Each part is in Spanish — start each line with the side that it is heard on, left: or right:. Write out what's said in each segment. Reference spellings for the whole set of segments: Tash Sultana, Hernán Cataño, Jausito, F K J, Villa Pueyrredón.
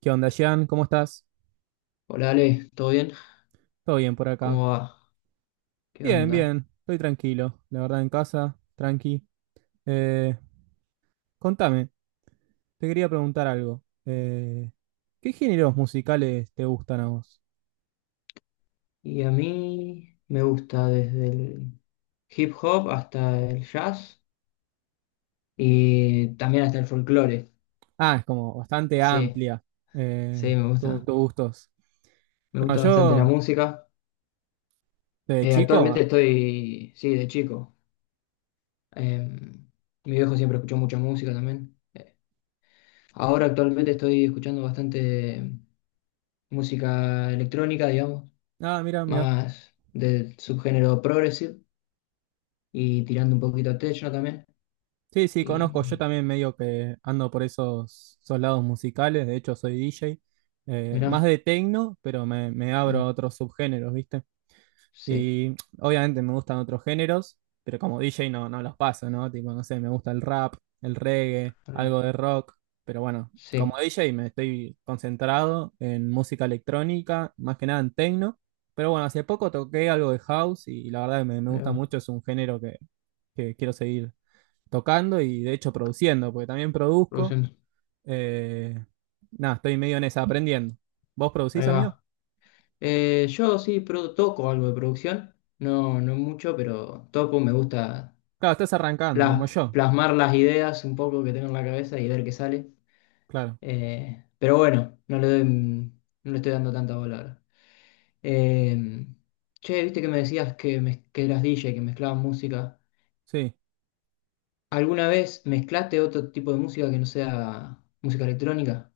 right: ¿Qué onda, Jean? ¿Cómo estás?
left: Hola Ale, ¿todo bien?
right: ¿Todo bien por acá?
left: ¿Cómo va? ¿Qué
right: Bien,
left: onda?
right: bien. Estoy tranquilo. La verdad, en casa, tranqui. Eh, Contame, te quería preguntar algo. ¿Qué géneros musicales te gustan a vos?
left: Y a mí me gusta desde el hip hop hasta el jazz y también hasta el folclore.
right: Ah, es como bastante
left: Sí,
right: amplia,
left: sí, me
right: tu-
left: gusta.
right: tus gustos.
left: Me
right: No,
left: gusta bastante la
right: yo,
left: música.
right: de
left: Actualmente
right: chico.
left: estoy, sí, de chico. Em, mi viejo siempre escuchó mucha música también. Ahora actualmente estoy escuchando bastante música electrónica, digamos,
right: Ah, mira, mira.
left: más del subgénero progressive y tirando un poquito a techno también.
right: Sí, sí,
left: Y
right: conozco. Yo también medio que ando por esos lados musicales. De hecho, soy DJ. Más
left: mirá.
right: de techno, pero me abro a
left: Bueno,
right: otros subgéneros, ¿viste?
left: sí,
right: Y obviamente me gustan otros géneros, pero como DJ no los paso, ¿no? Tipo, no sé, me gusta el rap, el reggae,
left: pará,
right: algo de rock. Pero bueno, como
left: sí,
right: DJ me estoy concentrado en música electrónica, más que nada en techno. Pero bueno, hace poco toqué algo de house y la verdad que me
left: ahí
right: gusta
left: va,
right: mucho. Es un género que quiero seguir tocando y de hecho produciendo, porque también produzco.
left: produciendo,
right: Eh, Nada, estoy medio en esa, aprendiendo. ¿Vos producís,
left: ahí
right: amigo?
left: va. Yo sí toco algo de producción, no, no mucho, pero toco, me gusta
right: Claro, estás arrancando, como yo.
left: plasmar las ideas un poco que tengo en la cabeza y ver qué sale.
right: Claro,
left: Pero bueno, no le doy, no le estoy dando tanta bola ahora. Eh, che, viste que me decías que, que eras DJ, que mezclabas música.
right: sí.
left: ¿Alguna vez mezclaste otro tipo de música que no sea música electrónica?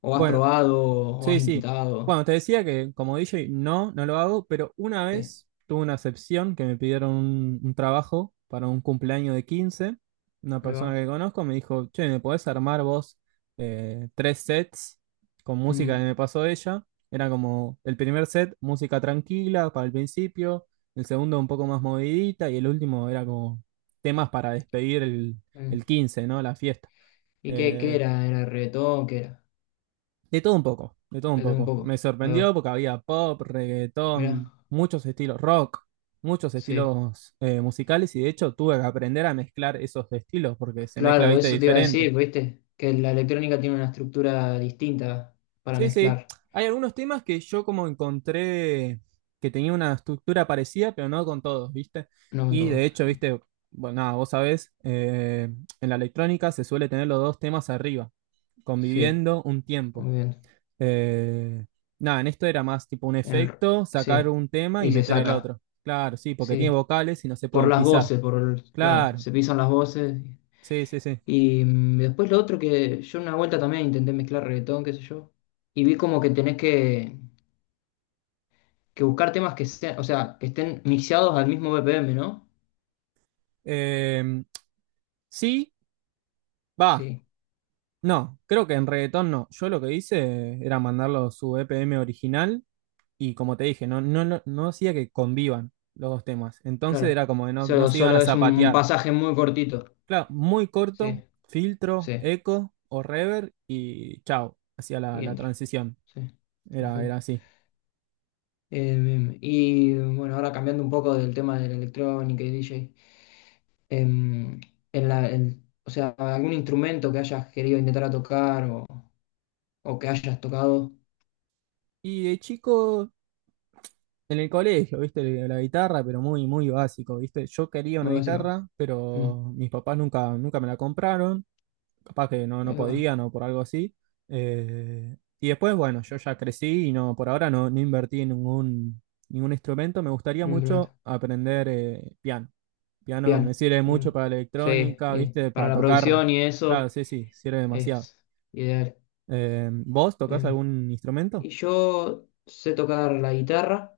left: ¿O has
right: Bueno,
left: probado o has
right: sí, sí.
left: intentado?
right: Bueno, te decía que como DJ no lo hago, pero una
left: Sí,
right: vez tuve una excepción que me pidieron un trabajo para un cumpleaños de quince. Una
left: ahí
right: persona
left: va.
right: que conozco me dijo, che, ¿me podés armar vos tres sets con música que
left: Mm,
right: me pasó ella? Era como el primer set, música tranquila para el principio, el segundo un poco más movidita y el último era como temas para despedir el,
left: eh.
right: el quince, ¿no? La fiesta.
left: ¿Y qué
right: Eh,
left: era? ¿Era reggaetón? ¿Qué era?
right: de todo un poco, de todo un
left: Reggaetón un
right: poco. Me
left: poco. Ahí
right: sorprendió
left: va.
right: porque había pop,
left: Mirá.
right: reggaetón, muchos estilos rock, muchos
left: Sí.
right: estilos musicales, y de hecho tuve que aprender a mezclar esos estilos porque se mezcla,
left: Claro,
right: viste,
left: eso te iba a
right: diferente.
left: decir, ¿viste? Que la electrónica tiene una estructura distinta para
right: Sí, sí.
left: mezclar.
right: Hay algunos temas que yo como encontré que tenía una estructura parecida, pero no con todos, viste.
left: No con
right: Y
left: todo.
right: de hecho, viste, bueno, nada, vos sabés, en la electrónica se suele tener los dos temas arriba,
left: Sí,
right: conviviendo un tiempo.
left: muy bien.
right: Eh, Nada, en esto era más tipo un
left: El r-
right: efecto,
left: sí.
right: sacar un tema y
left: Y se
right: meter el
left: saca.
right: otro. Claro, sí, porque tiene
left: Sí.
right: vocales y no se
left: Por
right: pueden
left: las
right: pisar.
left: voces, claro,
right: Claro,
left: se pisan las voces.
right: sí, sí, sí.
left: Y después lo otro que yo una vuelta también intenté mezclar reggaetón, qué sé yo. Y vi como que tenés que buscar temas que sean, o sea, que estén mixeados al mismo BPM, ¿no?
right: Eh, sí, va.
left: Sí,
right: No, creo que en reggaetón no. Yo lo que hice era mandarlo su EPM original y como te dije, no hacía que convivan los dos temas. Entonces
left: claro.
right: era como que no
left: Solo,
right: se iban
left: solo
right: a
left: es un
right: zapatear.
left: pasaje muy cortito.
right: Claro, muy
left: Sí,
right: corto, filtro,
left: sí,
right: eco o reverb y chao, hacía la,
left: y
right: la
left: entra.
right: transición.
left: Sí,
right: Era,
left: perfecto.
right: era así.
left: Y bueno, ahora cambiando un poco del tema de la electrónica y DJ. em, o sea, algún instrumento que hayas querido intentar a tocar o que hayas tocado,
right: Y de chico, en el colegio, viste, la guitarra, pero muy, muy básico, viste. Yo quería una
left: muy básico.
right: guitarra,
left: Mm,
right: pero mis papás nunca, nunca me la compraron. Capaz que no,
left: ahí
right: no
left: va,
right: podían o por algo así. Y después, bueno, yo ya crecí y no, por ahora no invertí en ningún instrumento. Me gustaría
left: un instrumento.
right: mucho aprender piano. Piano me
left: Piano.
right: sirve
left: Mm.
right: mucho para la
left: Sí,
right: electrónica,
left: y
right: viste,
left: para
right: para
left: la
right: tocar.
left: producción y
right: Claro,
left: eso
right: sí, sí, sirve demasiado.
left: es ideal.
right: ¿Vos tocás
left: Eh,
right: algún instrumento?
left: y yo sé tocar la guitarra,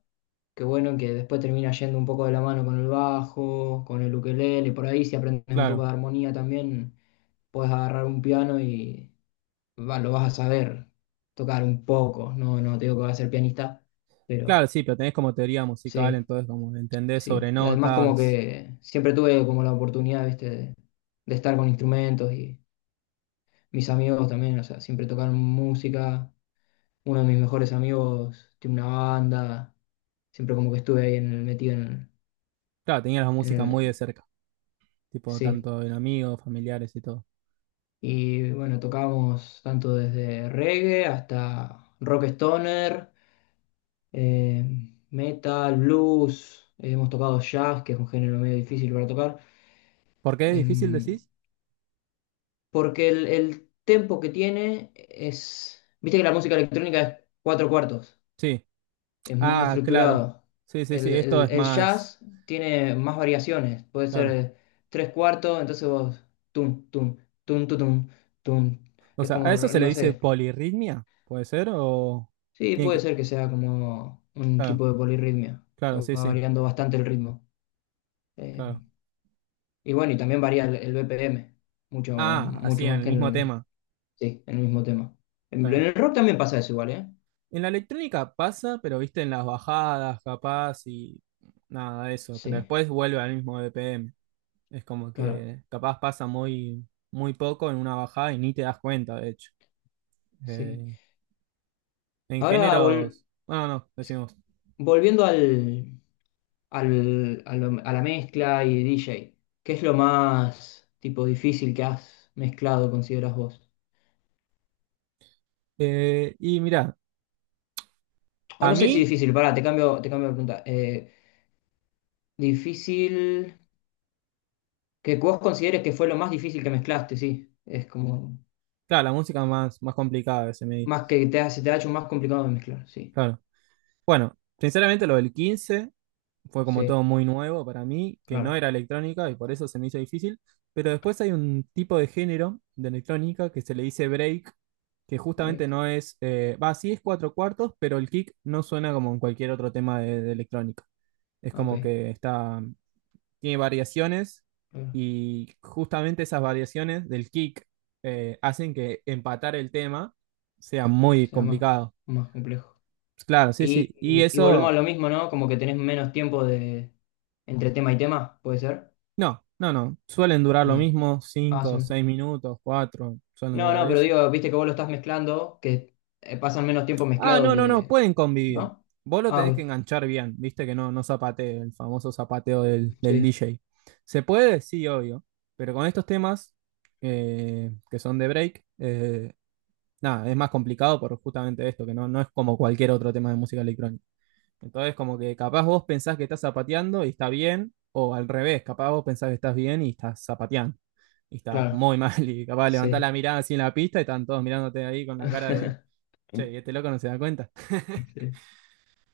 left: que bueno, que después termina yendo un poco de la mano con el bajo, con el ukelele, por ahí si aprendes un poco
right: Claro.
left: de armonía también, puedes agarrar un piano y lo vas a saber tocar un poco. No, no te digo que vas a ser pianista,
right: Claro,
left: pero
right: sí, pero tenés como teoría musical,
left: sí,
right: entonces como entendés sobre
left: sí. Y además como
right: notas.
left: que siempre tuve como la oportunidad, viste, de estar con instrumentos y mis amigos también, o sea, siempre tocaron música. Uno de mis mejores amigos tiene una banda. Siempre como que estuve ahí en el, metido en
right: Claro, tenías la
left: el, en
right: música muy de
left: el-
right: cerca, tipo
left: Sí.
right: tanto en amigos, familiares y todo.
left: Y bueno, tocamos tanto desde reggae hasta rock stoner, eh, metal, blues. Hemos tocado jazz, que es un género medio difícil para tocar.
right: ¿Por qué es difícil
left: Em,
right: decís?
left: porque el tempo que tiene es. Viste que la música electrónica es cuatro cuartos,
right: Sí.
left: es muy
right: Ah, claro.
left: estructurado.
right: Sí, sí, sí,
left: El,
right: esto
left: el-
right: es
left: el
right: más,
left: jazz tiene más variaciones, puede
right: claro.
left: ser tres cuartos, entonces vos. Tum, tum, tum, tum, tum, tum.
right: O
left: Es
right: sea,
left: como,
right: ¿a eso se le
left: no
right: dice
left: sé.
right: polirritmia? ¿Puede ser? ¿O
left: Sí,
right: tiene
left: puede
right: que?
left: ser que sea como un
right: Claro,
left: tipo de polirritmia, que
right: claro, sí,
left: va
right: sí,
left: variando bastante el ritmo. Eh,
right: claro.
left: Y bueno, y también varía el BPM, mucho,
right: Ah, así
left: mucho
right: en
left: más
right: el
left: que en
right: mismo
left: el,
right: tema,
left: sí, en el mismo tema. En
right: claro.
left: el rock también pasa eso igual, ¿eh?
right: En la electrónica pasa, pero viste en las bajadas, capaz, y nada de eso, pero
left: Sí,
right: después vuelve al mismo BPM. Es como
left: claro,
right: que capaz pasa muy, muy poco en una bajada y ni te das cuenta, de hecho.
left: sí.
right: Eh, en
left: Ahora,
right: géneros, bueno, no, decimos.
left: volviendo a la mezcla y DJ, ¿qué es lo más tipo difícil que has mezclado, consideras vos?
right: Y mira,
left: O
right: a
left: no sé si
right: mí,
left: difícil, pará, te cambio de pregunta. Difícil, que vos consideres que fue lo más difícil que mezclaste, sí. Es como...
right: claro, la música más, más complicada que se me dice.
left: Más que te, hace te ha hecho más complicado de mezclar, sí,
right: Claro. Bueno, sinceramente lo del 15 fue como
left: sí,
right: todo muy nuevo para mí, que no
left: claro.
right: era electrónica y por eso se me hizo difícil. Pero después hay un tipo de género de electrónica que se le dice break, que justamente
left: Break,
right: no es, va, sí es cuatro cuartos, pero el kick no suena como en cualquier otro tema de electrónica. Es
left: ok,
right: como que está, tiene variaciones,
left: claro.
right: y justamente esas variaciones del kick hacen que empatar el tema sea
left: O
right: muy
left: sea, más,
right: complicado.
left: más complejo.
right: Claro, sí,
left: Y,
right: sí. Y
left: y, y volvemos a
right: eso.
left: lo mismo, ¿no? Como que tenés menos tiempo de entre tema y tema, ¿puede ser?
right: No, no, no. Suelen durar
left: Ok.
right: lo mismo,
left: Ah,
right: 5,
left: sí.
right: 6 minutos, 4, suelen
left: No,
right: durar
left: no, pero
right: eso.
left: digo, viste que vos lo estás mezclando, que pasan menos tiempo
right: Ah,
left: mezclado
right: no, no, no,
left: que,
right: pueden convivir.
left: ¿no?
right: Vos lo
left: Ah,
right: tenés que
left: ok.
right: enganchar bien, viste que no zapatee, el famoso zapateo del
left: Sí,
right: DJ. ¿Se puede? Sí, obvio. Pero con estos temas que son de break, nada, es más complicado por justamente esto, que no es como cualquier otro tema de música electrónica. Entonces, como que capaz vos pensás que estás zapateando y está bien, o al revés, capaz vos pensás que estás bien y estás zapateando. Y estás
left: claro,
right: muy mal, y capaz levantás la
left: sí.
right: mirada así en la pista y están todos mirándote ahí con la cara de, che, ¿y este loco no se da cuenta?
left: Sí.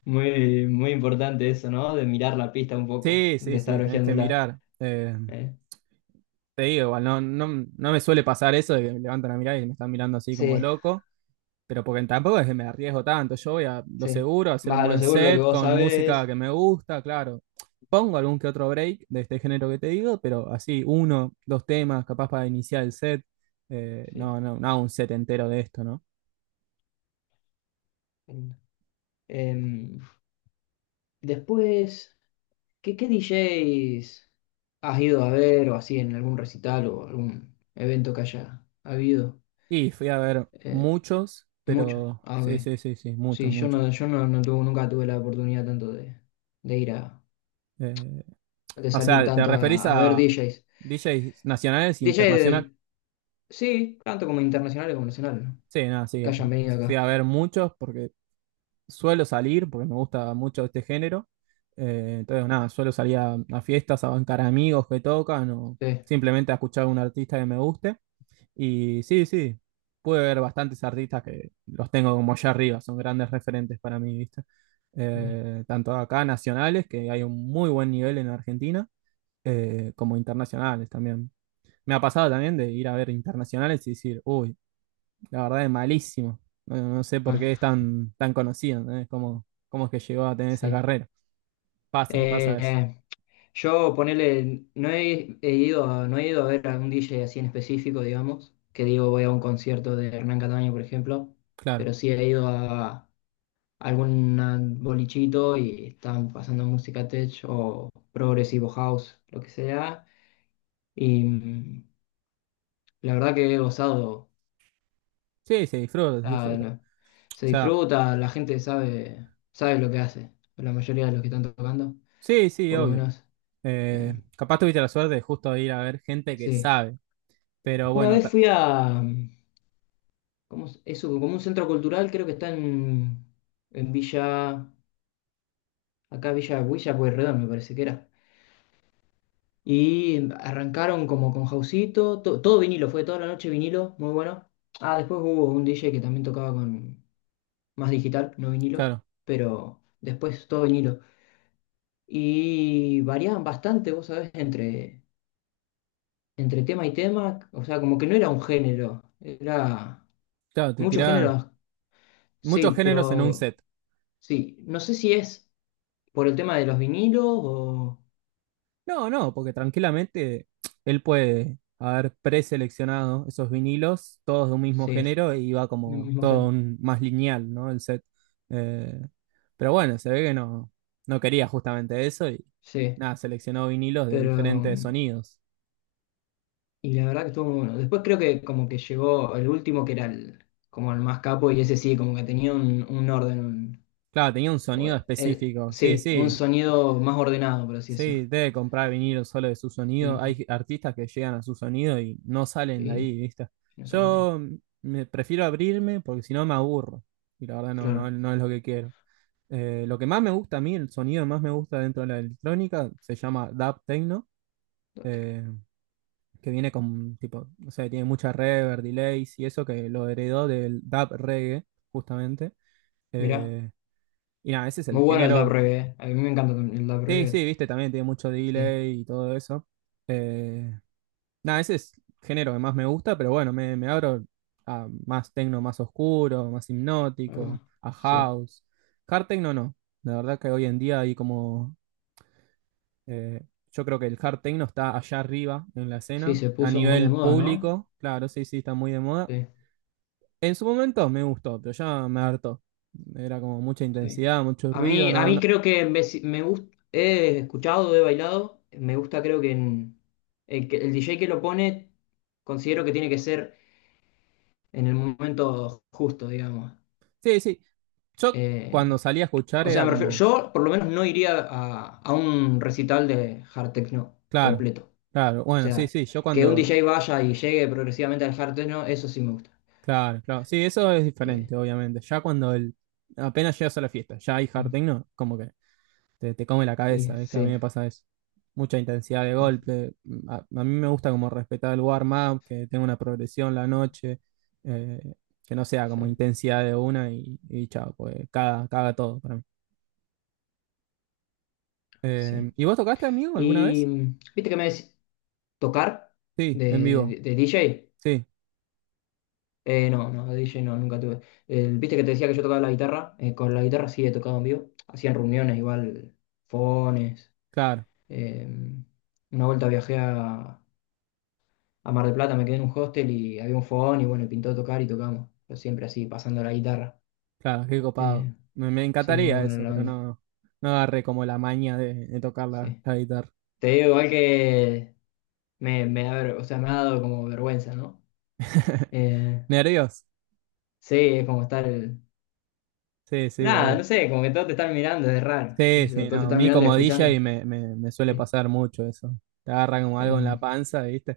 left: Muy, muy importante eso, ¿no? De mirar la pista un poco,
right: Sí,
left: de
right: sí,
left: estar
right: sí, tenés que
left: hojeándola,
right: mirar.
left: ¿eh?
right: Te digo, igual, no me suele pasar eso de que levantan la mirada y me están mirando así como de
left: Sí,
right: loco. Pero porque tampoco es que me arriesgo tanto. Yo voy a lo
left: sí,
right: seguro, a hacer un
left: vas a lo
right: buen
left: seguro lo que
right: set
left: vos
right: con música
left: sabés.
right: que me gusta, claro. Pongo algún que otro break de este género que te digo, pero así, uno, dos temas, capaz para iniciar el set.
left: Sí,
right: No, no, no, un set entero de esto, ¿no?
left: entiendo. Em, después, ¿qué DJs has ido a ver o así en algún recital o algún evento que haya habido?
right: Y fui a ver
left: Eh,
right: muchos,
left: muchos.
right: pero
left: Ah,
right: sí,
left: ok.
right: sí, sí, sí, muchos,
left: Sí, yo
right: muchos.
left: no, yo no, nunca tuve la oportunidad tanto de ir a,
right: Eh,
left: de
right: o
left: salir
right: sea, ¿te
left: tanto
right: referís
left: a ver
right: a
left: DJs.
right: DJs nacionales e
left: DJs,
right: internacionales?
left: sí, tanto como internacionales como nacionales, ¿no?
right: Sí, nada, sí.
left: Que hayan venido acá.
right: Fui a ver muchos porque suelo salir porque me gusta mucho este género. Entonces, nada, suelo salir a fiestas, a bancar amigos que tocan o
left: Sí,
right: simplemente a escuchar a un artista que me guste. Y sí, sí, pude ver bastantes artistas que los tengo como allá arriba, son grandes referentes para mí, ¿viste?
left: bien.
right: Tanto acá nacionales, que hay un muy buen nivel en Argentina, como internacionales también. Me ha pasado también de ir a ver internacionales y decir, uy, la verdad es malísimo. No, no sé por qué es
left: Ah,
right: tan, tan conocido, ¿entendés? ¿Cómo es que llegó a tener esa
left: sí.
right: carrera? Pasa, pasa eso.
left: Eh, Yo ponele, no he, he ido a, no he ido a ver a un DJ así en específico, digamos, que digo voy a un concierto de Hernán Cataño, por ejemplo,
right: Claro.
left: pero sí he ido a algún bolichito y están pasando música tech o progresivo house, lo que sea, y la verdad que he gozado,
right: Sí, se disfruta, se disfruta.
left: no,
right: O
left: se
right: sea,
left: disfruta, la gente sabe, lo que hace, la mayoría de los que están tocando,
right: sí, sí,
left: por lo
right: obvio.
left: menos, eh,
right: Capaz tuviste la suerte de justo de ir a ver gente que
left: sí.
right: sabe. Pero
left: Una
right: bueno,
left: vez fui a... ¿Cómo es eso? Como un centro cultural, creo que está en Villa, acá Villa Pueyrredón, me parece que era. Y arrancaron como con Jausito, todo vinilo, fue toda la noche vinilo, muy bueno. Ah, después hubo un DJ que también tocaba con más digital, no vinilo,
right: claro,
left: pero después todo vinilo. Y variaban bastante, vos sabés, entre tema y tema, o sea, como que no era un género, era
right: claro, te
left: muchos
right: tiraban
left: géneros,
right: muchos
left: sí,
right: géneros en un
left: pero
right: set.
left: sí, no sé si es. Por el tema de los vinilos o...
right: No, no, porque tranquilamente él puede haber preseleccionado esos vinilos, todos de un mismo
left: Sí,
right: género, y va
left: mi
right: como
left: mi mujer.
right: todo más lineal, ¿no? El set. Eh, pero bueno, se ve que no, no quería justamente eso y
left: Sí,
right: nada, seleccionó vinilos de
left: pero...
right: diferentes sonidos.
left: Y la verdad que estuvo muy bueno. Después creo que como que llegó el último que era el, como el más capo y ese sí, como que tenía un orden.
right: Claro, tenía un
left: O
right: sonido
left: el,
right: específico, sí,
left: sí, un
right: sí.
left: sonido más ordenado, por así
right: Sí,
left: decirlo.
right: debe comprar vinilo solo de su sonido.
left: Mm,
right: Hay artistas que llegan a su sonido y no salen de
left: Y
right: ahí, ¿viste?
left: no sé dónde.
right: Yo me prefiero abrirme porque si no me aburro. Y la verdad no, no,
left: Claro.
right: no es lo que quiero. Lo que más me gusta a mí, el sonido que más me gusta dentro de la electrónica, se llama dub techno, eh, que viene con tipo, o sea, tiene mucha reverb, delays y eso que lo heredó del dub reggae, justamente.
left: Mirá,
right: Eh, y nada, ese es el
left: muy bueno el dub
right: género.
left: reggae. A mí me encanta el dub
right: Sí,
left: reggae.
right: sí, viste, también tiene mucho
left: Sí,
right: delay y todo eso. Eh, Nada, ese es el género que más me gusta, pero bueno, me abro a más techno más oscuro, más
left: ahí
right: hipnótico,
left: va.
right: a
left: Sí,
right: house. Hard techno no. La verdad que hoy en día hay como. eh, yo creo que el hard techno está allá arriba en la
left: sí,
right: escena.
left: se
right: A
left: puso muy de
right: nivel
left: moda, ¿no?
right: público, claro, sí, sí, está muy de moda.
left: Sí.
right: En su momento me gustó, pero ya me hartó. Era como mucha
left: Sí.
right: intensidad, mucho ruido,
left: A
right: no,
left: mí
right: no.
left: creo que me, si, he escuchado, he bailado, me gusta creo que, el DJ que lo pone, considero que tiene que ser en el momento justo, digamos.
right: Sí, sí. Yo
left: Eh,
right: cuando salí a escuchar
left: o sea,
right: era
left: me refiero,
right: como.
left: yo por lo menos no iría a un recital de hard techno
right: Claro,
left: completo.
right: claro.
left: O
right: Bueno, sí,
left: sea,
right: sí. Yo
left: que un
right: cuando.
left: DJ vaya y llegue progresivamente al hard techno, eso sí me gusta.
right: Claro, claro. Sí, eso es
left: Eh,
right: diferente, obviamente. Ya cuando el, apenas llegas a la fiesta, ya hay hard
left: mm,
right: techno, como que te come la
left: y
right: cabeza, ¿viste? A mí
left: sí,
right: me pasa eso. Mucha intensidad de golpe. A mí me gusta como respetar el warm-up, que tenga una progresión la noche, eh, que no sea
left: sí,
right: como intensidad de una y chao, pues caga, caga todo para mí.
left: sí.
right: ¿Y vos tocaste, amigo, alguna
left: Y
right: vez?
left: viste que me decís, tocar
right: Sí, en vivo.
left: de DJ.
right: Sí,
left: No, no, de DJ no, nunca tuve. Viste que te decía que yo tocaba la guitarra. Con la guitarra sí he tocado en vivo. Hacían reuniones igual, fones.
right: claro,
left: eh, una vuelta viajé a Mar del Plata, me quedé en un hostel y había un fogón y bueno, pintó tocar y tocamos. Pero siempre así, pasando la guitarra.
right: claro, qué copado.
left: Eh,
right: Me
left: sí, muy
right: encantaría
left: buena
right: eso,
left: la
right: pero
left: onda.
right: no, no agarré como la maña de tocar la
left: Sí.
right: la guitarra.
left: Te digo igual que me da o sea, me ha dado como vergüenza, ¿no? Eh,
right: Nervios.
left: sí, es como estar...
right: Sí, sí,
left: Nada,
right: obvio.
left: no sé, como que todos te están mirando, es raro. ¿Qué
right: Sí,
left: sé yo?
right: sí,
left: Todos te
right: no. A
left: están
right: mí
left: mirando y
right: como DJ
left: escuchando.
right: me suele
left: Sí,
right: pasar mucho eso. Te agarra como algo en la
left: em,
right: panza, ¿viste?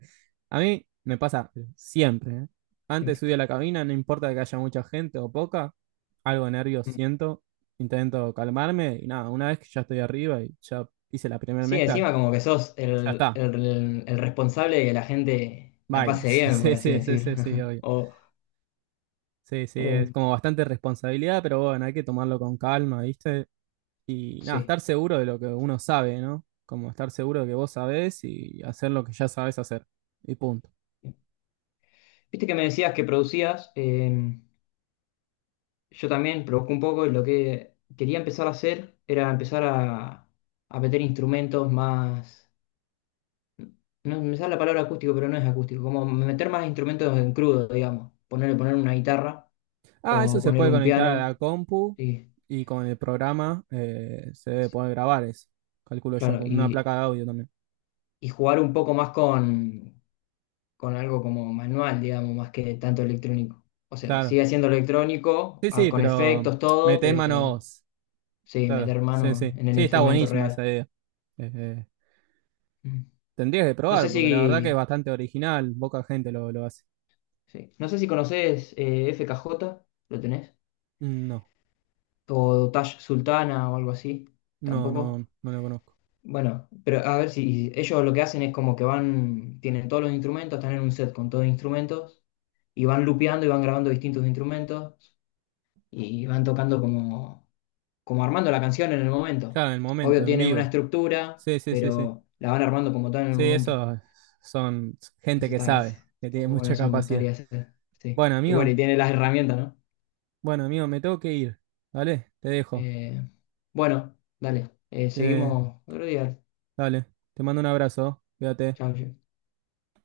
right: A mí me pasa siempre, ¿eh? Antes de
left: siempre.
right: subir a la cabina, no importa que haya mucha gente o poca, algo de nervios
left: Mm.
right: siento, intento calmarme y nada, una vez que ya estoy arriba y ya hice la primera
left: Sí,
right: mezcla,
left: encima como que sos
right: ya
left: el,
right: está,
left: el- el responsable de que la gente la pase
right: bailes.
left: bien, por
right: Sí,
left: así
right: sí, sí,
left: decirlo.
right: sí, sí, obvio.
left: O,
right: Sí, sí, es
left: em,
right: como bastante responsabilidad, pero bueno, hay que tomarlo con calma, ¿viste? Y nada,
left: sí.
right: estar seguro de lo que uno sabe, ¿no? Como estar seguro de que vos sabés y hacer lo que ya sabés hacer. Y punto.
left: Viste que me decías que producías, yo también provoco un poco y lo que quería empezar a hacer era empezar a meter instrumentos más... No me sale la palabra acústico, pero no es acústico, como meter más instrumentos en crudo, digamos. Poner una guitarra.
right: Ah, eso
left: O
right: se
left: poner
right: puede
left: un
right: conectar a
left: piano,
right: la compu
left: sí,
right: y con el programa se debe poder grabar eso. Calculo yo,
left: claro,
right: con una
left: y,
right: placa de audio también.
left: y jugar un poco más con algo como manual, digamos, más que tanto electrónico. O sea,
right: Claro.
left: sigue siendo electrónico,
right: Sí, sí,
left: con
right: pero
left: efectos, todo,
right: metés mano
left: pero
right: vos.
left: sí,
right: Claro.
left: meter
right: Sí,
left: mano
right: sí.
left: en el
right: Sí, está
left: instrumento
right: buenísimo esa
left: real.
right: idea. Eh, eh,
left: Mm.
right: Tendrías que
left: No sé
right: probar,
left: si,
right: porque la verdad que es bastante original. Poca gente lo hace.
left: sí, no sé si conoces FKJ, ¿lo tenés?
right: Mm, no,
left: O Tash Sultana o algo así,
right: no,
left: tampoco.
right: no, no lo conozco.
left: Bueno, pero a ver si ellos lo que hacen es como que van, tienen todos los instrumentos, están en un set con todos los instrumentos y van lupeando y van grabando distintos instrumentos y van tocando como armando la canción en el momento.
right: Claro, en el
left: Obvio
right: momento, en
left: tienen una
right: vivo.
left: estructura,
right: Sí, sí, sí, sí.
left: pero la van armando como tal en el
right: Sí,
left: momento.
right: eso son gente
left: Eso
right: que
left: está
right: sabe, que tiene
left: muy bueno,
right: mucha
left: eso me
right: capacidad.
left: gustaría hacer. Sí.
right: Bueno,
left: Y bueno,
right: amigo,
left: y tiene las herramientas, ¿no?
right: bueno, amigo, me tengo que ir, ¿vale? Te dejo.
left: Eh, bueno, dale,
right: Te,
left: seguimos otro día.
right: Dale, te mando un abrazo, ¿oh? Cuídate.
left: Chao,